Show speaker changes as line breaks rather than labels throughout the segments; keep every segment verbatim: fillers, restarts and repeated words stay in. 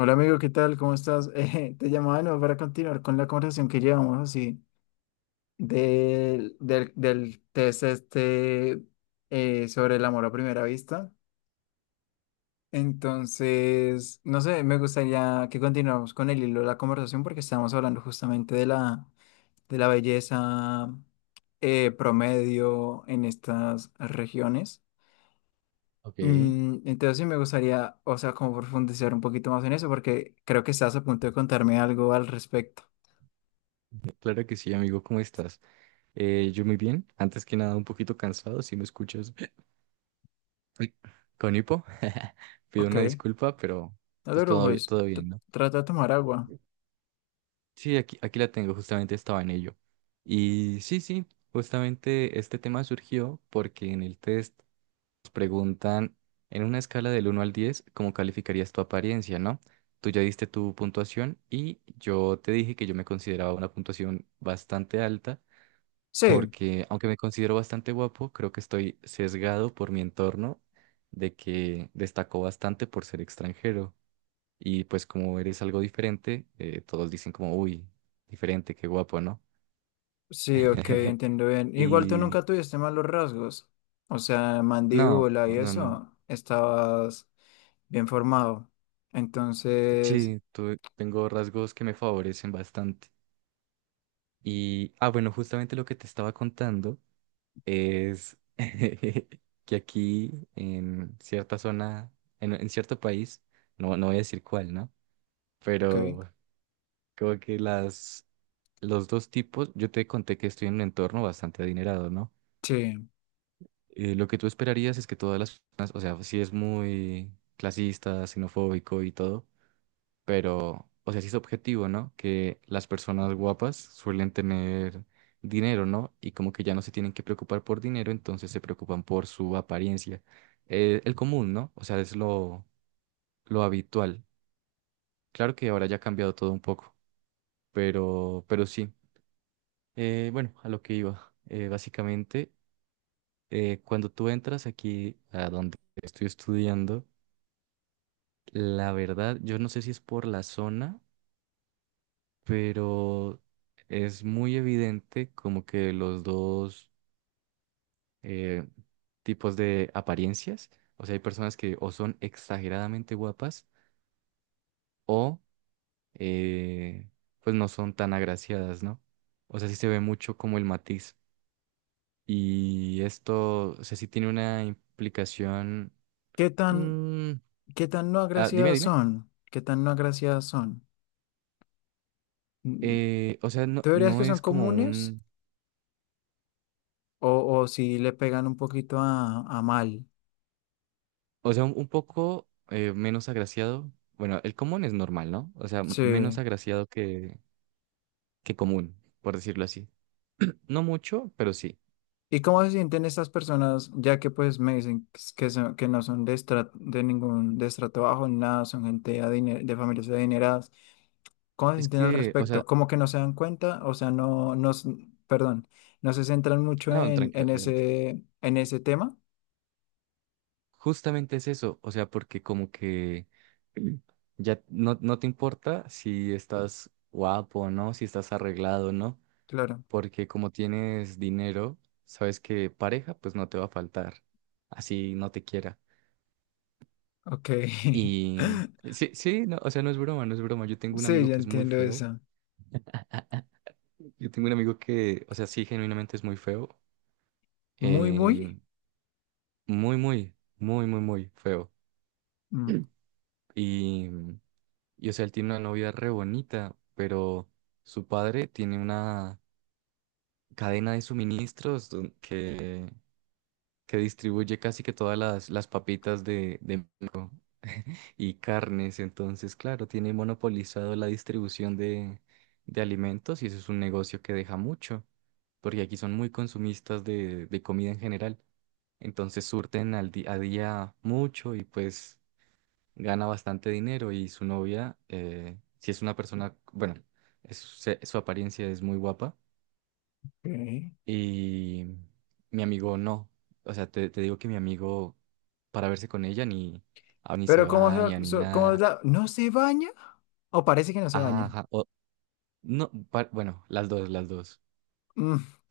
Hola amigo, ¿qué tal? ¿Cómo estás? Eh, te llamaba de nuevo para continuar con la conversación que llevamos así del, del, del test este, eh, sobre el amor a primera vista. Entonces, no sé, me gustaría que continuáramos con el hilo de la conversación porque estábamos hablando justamente de la, de la belleza, eh, promedio en estas regiones.
Ok,
Mm, Entonces sí me gustaría, o sea, como profundizar un poquito más en eso, porque creo que estás a punto de contarme algo al respecto.
claro que sí, amigo, ¿cómo estás? Eh, yo muy bien, antes que nada un poquito cansado, si me escuchas uy, con hipo, pido
Ok,
una disculpa, pero
no te
pues todo, bi-
preocupes,
todo
t-
bien, ¿no?
trata de tomar agua.
Sí, aquí, aquí la tengo, justamente estaba en ello. Y sí, sí, justamente este tema surgió porque en el test nos preguntan en una escala del uno al diez cómo calificarías tu apariencia, ¿no? Tú ya diste tu puntuación y yo te dije que yo me consideraba una puntuación bastante alta
Sí,
porque aunque me considero bastante guapo, creo que estoy sesgado por mi entorno de que destacó bastante por ser extranjero. Y pues como eres algo diferente, eh, todos dicen como, uy, diferente, qué guapo, ¿no?
sí, ok, entiendo bien. Igual tú
Y
nunca tuviste malos rasgos, o sea,
no,
mandíbula y
no, no.
eso, estabas bien formado. Entonces,
Sí, tu- tengo rasgos que me favorecen bastante. Y, ah, bueno, justamente lo que te estaba contando es que aquí en cierta zona, en, en cierto país, no, no voy a decir cuál, ¿no?
ok,
Pero como que las, los dos tipos, yo te conté que estoy en un entorno bastante adinerado, ¿no?
sí.
Eh, lo que tú esperarías es que todas las personas, o sea, sí es muy clasista, xenofóbico y todo, pero, o sea, sí es objetivo, ¿no? Que las personas guapas suelen tener dinero, ¿no? Y como que ya no se tienen que preocupar por dinero, entonces se preocupan por su apariencia. Eh, el común, ¿no? O sea, es lo, lo habitual. Claro que ahora ya ha cambiado todo un poco, pero, pero sí. Eh, bueno, a lo que iba. Eh, básicamente, eh, cuando tú entras aquí a donde estoy estudiando, la verdad, yo no sé si es por la zona, pero es muy evidente como que los dos eh, tipos de apariencias, o sea, hay personas que o son exageradamente guapas o eh, pues no son tan agraciadas, ¿no? O sea, sí se ve mucho como el matiz. Y esto, o sea, sí tiene una implicación
¿Qué tan,
Mm,
qué tan no
ah, Dime,
agraciadas
dime.
son? ¿Qué tan no agraciadas son? Mm,
Eh, o sea, no,
¿Tú dirías
no
que son
es como
comunes
un,
o, o si le pegan un poquito a, a mal?
o sea, un, un poco eh, menos agraciado. Bueno, el común es normal, ¿no? O sea, m- menos
Sí.
agraciado que, que común, por decirlo así. No mucho, pero sí.
¿Y cómo se sienten estas personas, ya que pues me dicen que, s- que son, que no son de, estra- de ningún de estrato bajo, ni nada, son gente adine- de familias adineradas? ¿Cómo se
Es
sienten al
que, o sea,
respecto? ¿Como que no se dan cuenta? O sea, no, no, s- perdón, no se centran
ah,
mucho
no,
en,
tranquilo,
en
adelante.
ese, en ese tema.
Justamente es eso, o sea, porque como que mm, ya no, no te importa si estás guapo o no, si estás arreglado o no.
Claro,
Porque como tienes dinero, sabes que pareja pues no te va a faltar, así no te quiera.
ok.
Y sí, sí, no, o sea, no es broma, no es broma. Yo tengo un
Sí,
amigo
ya
que es muy
entiendo
feo.
eso.
Yo tengo un amigo que, o sea, sí, genuinamente es muy feo.
Muy, muy.
em, Muy, muy, muy, muy, muy feo.
mm,
Mm. Y, y, o sea, él tiene una novia re bonita, pero su padre tiene una cadena de suministros don- que, que distribuye casi que todas las, las papitas de, de México. Y carnes. Entonces, claro, tiene monopolizado la distribución de, de alimentos y eso es un negocio que deja mucho, porque aquí son muy consumistas de, de comida en general. Entonces surten al día a día mucho y pues gana bastante dinero y su novia, eh, si es una persona, bueno, es- se- su apariencia es muy guapa
ok.
y mi amigo no. O sea, te, te digo que mi amigo para verse con ella ni, ah, ni se
Pero ¿cómo,
baña
se-
ni
so- cómo es
nada.
la... ¿No se baña? ¿O parece que no se
Ajá,
baña?
ajá. No, pa- bueno, las dos, las dos.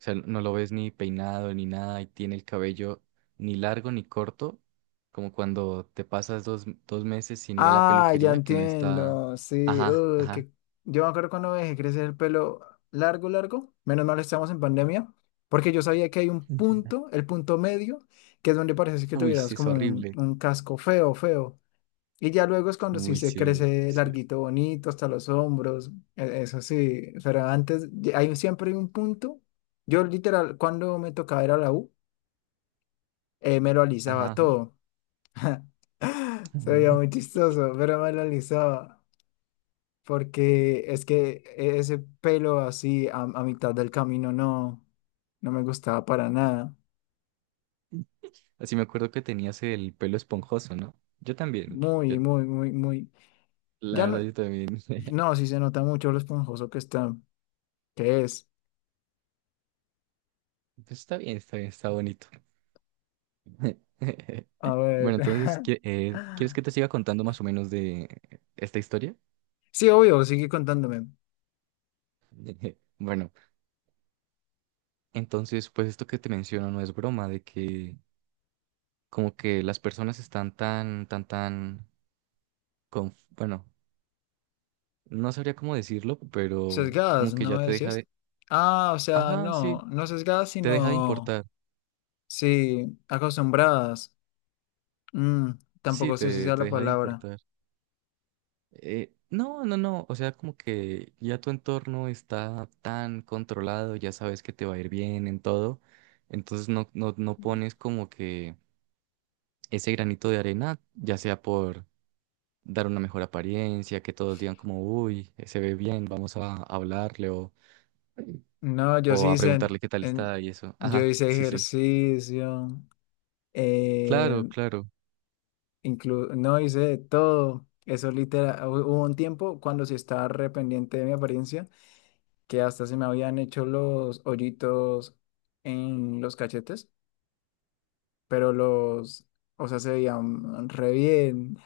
O sea, no lo ves ni peinado ni nada y tiene el cabello ni largo ni corto, como cuando te pasas dos, dos meses sin ir a la
Ah, ya
peluquería, que no está.
entiendo. Sí,
Ajá,
uh,
ajá.
que yo me acuerdo cuando me dejé crecer el pelo largo, largo. Menos mal estamos en pandemia, porque yo sabía que hay un punto, el punto medio, que es donde parece que
Uy, sí,
tuvieras
es
como un,
horrible.
un casco feo, feo. Y ya luego es cuando sí
Uy,
se
sí,
crece
sí.
larguito, bonito, hasta los hombros. e- Eso sí, pero antes ya hay siempre un punto. Yo literal, cuando me tocaba ir a la U, eh, me lo
Ajá,
alisaba
ajá.
todo. Se veía muy chistoso, pero me lo alisaba. Porque es que ese pelo así a, a mitad del camino no, no me gustaba para nada.
Así me acuerdo que tenías el pelo esponjoso, ¿no? Yo también. yo-
Muy, muy, muy, muy.
la
Ya no,
verdad, yo también.
no, sí se nota mucho lo esponjoso que está, que es.
Pues está bien, está bien, está bonito.
A ver.
Bueno, entonces, ¿qui- eh, ¿quieres que te siga contando más o menos de esta historia?
Sí, obvio, sigue contándome.
Bueno, entonces, pues esto que te menciono no es broma, de que como que las personas están tan, tan, tan, con, bueno, no sabría cómo decirlo, pero
Sesgadas,
como que
¿no
ya
me
te deja
decías?
de,
Ah, o sea,
ajá,
no,
sí,
no sesgadas,
te deja de
sino,
importar,
sí, acostumbradas. Mm,
sí,
tampoco sé si
te,
sea
te
la
deja de
palabra.
importar. Eh, no, no, no, o sea, como que ya tu entorno está tan controlado, ya sabes que te va a ir bien en todo, entonces no, no, no pones como que ese granito de arena, ya sea por dar una mejor apariencia, que todos digan como, uy, se ve bien, vamos a hablarle o,
No, yo
o
sí
a
hice, en-
preguntarle qué tal
en-
está y eso.
yo
Ajá,
hice
sí, sí.
ejercicio, eh,
Claro, claro.
inclu- no hice de todo. Eso literal, hu- hubo un tiempo cuando sí estaba re pendiente de mi apariencia, que hasta se me habían hecho los hoyitos en los cachetes, pero los, o sea, se veían re bien.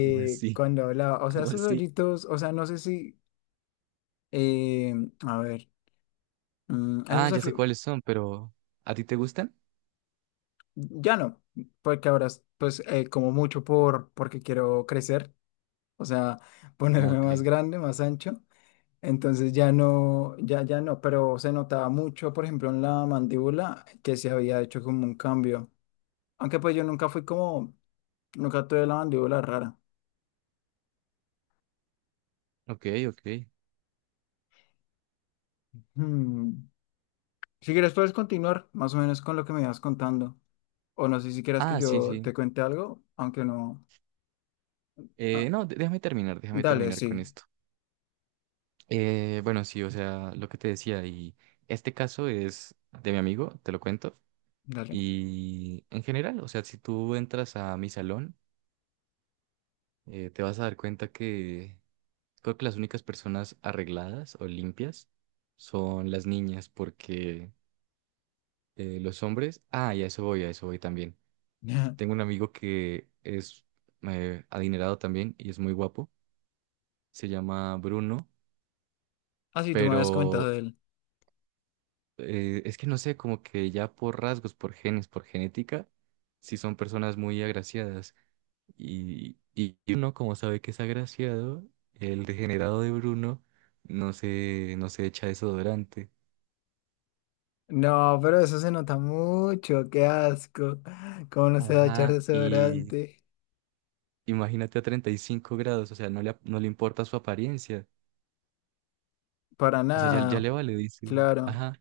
¿Cómo así?
Cuando hablaba, o sea,
¿Cómo
esos
así?
hoyitos, o sea, no sé si, eh, a ver, mm,
Ah,
esos,
ya sé cuáles son, pero ¿a ti te gustan?
ya no, porque ahora pues, eh, como mucho por porque quiero crecer, o sea,
Ah,
ponerme
ok.
más grande, más ancho. Entonces ya no, ya ya no, pero se notaba mucho, por ejemplo, en la mandíbula que se había hecho como un cambio. Aunque pues yo nunca fui como, nunca tuve la mandíbula rara.
Ok, ok.
Hmm. Si quieres puedes continuar más o menos con lo que me ibas contando. O no sé si quieras que
Ah, sí,
yo
sí.
te cuente algo, aunque no. Ah,
Eh, no, dé- déjame terminar, déjame
dale,
terminar con
sí,
esto. Eh, bueno, sí, o sea, lo que te decía, y este caso es de mi amigo, te lo cuento.
dale.
Y en general, o sea, si tú entras a mi salón, eh, te vas a dar cuenta que creo que las únicas personas arregladas o limpias son las niñas, porque eh, los hombres, ah, y a eso voy, a eso voy también. Tengo un amigo que es eh, adinerado también y es muy guapo, se llama Bruno,
Ah, sí, tú me habías comentado
pero
de él.
eh, es que no sé, como que ya por rasgos, por genes, por genética, sí son personas muy agraciadas. Y, y uno, como sabe que es agraciado, el degenerado de Bruno no se, no se echa desodorante.
No, pero eso se nota mucho, qué asco. ¿Cómo no se va a echar
Ajá, y
desodorante?
imagínate a treinta y cinco grados, o sea, no le, no le importa su apariencia.
Para
O sea, ya, ya
nada,
le vale, dice.
claro.
Ajá.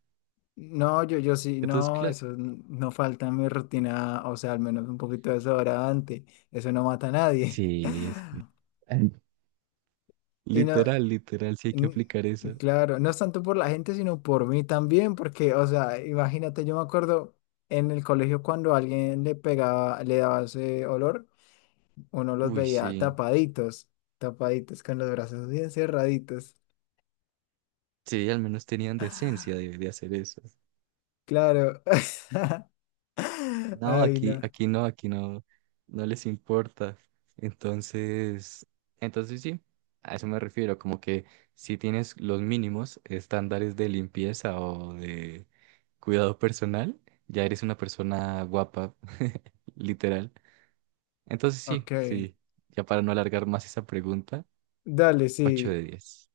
No, yo, yo sí,
Entonces,
no,
claro.
eso n- no falta en mi rutina, o sea, al menos un poquito de desodorante. Eso no mata a nadie.
Sí, es-
Y no,
literal, literal, sí hay que
n-
aplicar eso.
claro, no es tanto por la gente, sino por mí también, porque, o sea, imagínate, yo me acuerdo en el colegio cuando alguien le pegaba, le daba ese olor. Uno los
Uy,
veía
sí.
tapaditos, tapaditos, con los brazos bien cerraditos.
Sí, al menos tenían decencia de, de hacer eso.
Claro.
No,
Ay,
aquí,
no.
aquí no, aquí no, no les importa. Entonces, entonces sí, a eso me refiero, como que si tienes los mínimos estándares de limpieza o de cuidado personal, ya eres una persona guapa, literal. Entonces sí,
Ok.
sí, ya para no alargar más esa pregunta,
Dale,
ocho de
sí.
diez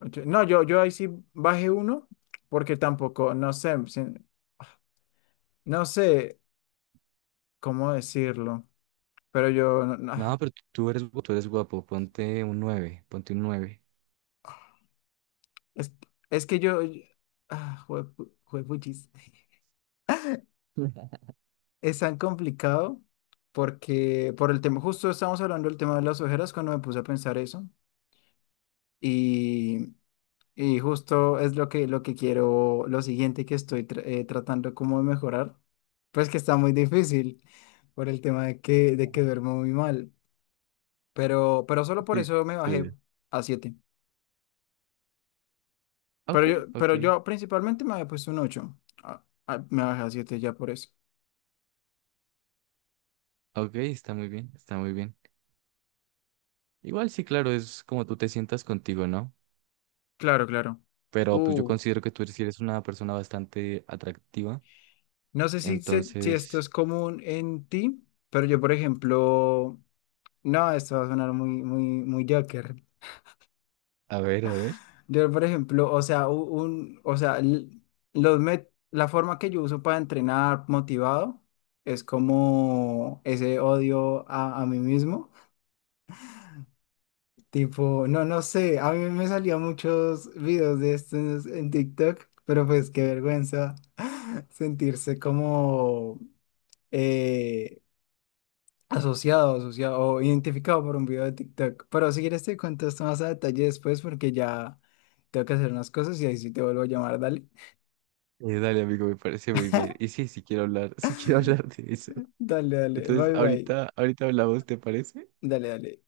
Ocho. No, yo, yo ahí sí bajé uno, porque tampoco, no sé, si- no sé cómo decirlo, pero yo, no- no,
No,
ah,
pero tú tú eres, gu- tú eres guapo, ponte un nueve, ponte un nueve.
es, es que yo, yo- ah, juepu- juepuchis. Es tan complicado porque por el tema, justo estábamos hablando del tema de las ojeras cuando me puse a pensar eso. Y, y justo es lo que, lo que quiero, lo siguiente que estoy tra- eh, tratando como de mejorar, pues que está muy difícil por el tema de que, de que duermo muy mal, pero, pero solo por
Sí,
eso me bajé
sí.
a siete, pero
Ok,
yo, pero
ok,
yo principalmente me había puesto un ocho. Ah, ah, me bajé a siete ya por eso.
ok, está muy bien, está muy bien. Igual sí, claro, es como tú te sientas contigo, ¿no?
Claro, claro.
Pero pues yo
Uh,
considero que tú eres- sí eres una persona bastante atractiva.
no sé si, se- si esto
Entonces,
es común en ti, pero yo, por ejemplo, no, esto va a sonar muy, muy, muy Joker.
a ver, a ver.
Yo, por ejemplo, o sea, u- un, o sea, l- los met- la forma que yo uso para entrenar motivado es como ese odio a, a mí mismo. Tipo, no, no sé, a mí me salían muchos videos de estos en TikTok, pero pues qué vergüenza sentirse como, eh, asociado, asociado o identificado por un video de TikTok. Pero si quieres te cuento esto más a detalle después porque ya tengo que hacer unas cosas y ahí sí te vuelvo a llamar, dale.
Eh, dale, amigo, me parece muy bien. Y sí, sí quiero hablar, sí quiero hablar de eso.
Dale, dale,
Entonces,
bye bye.
ahorita, ahorita hablamos, ¿te parece?
Dale, dale.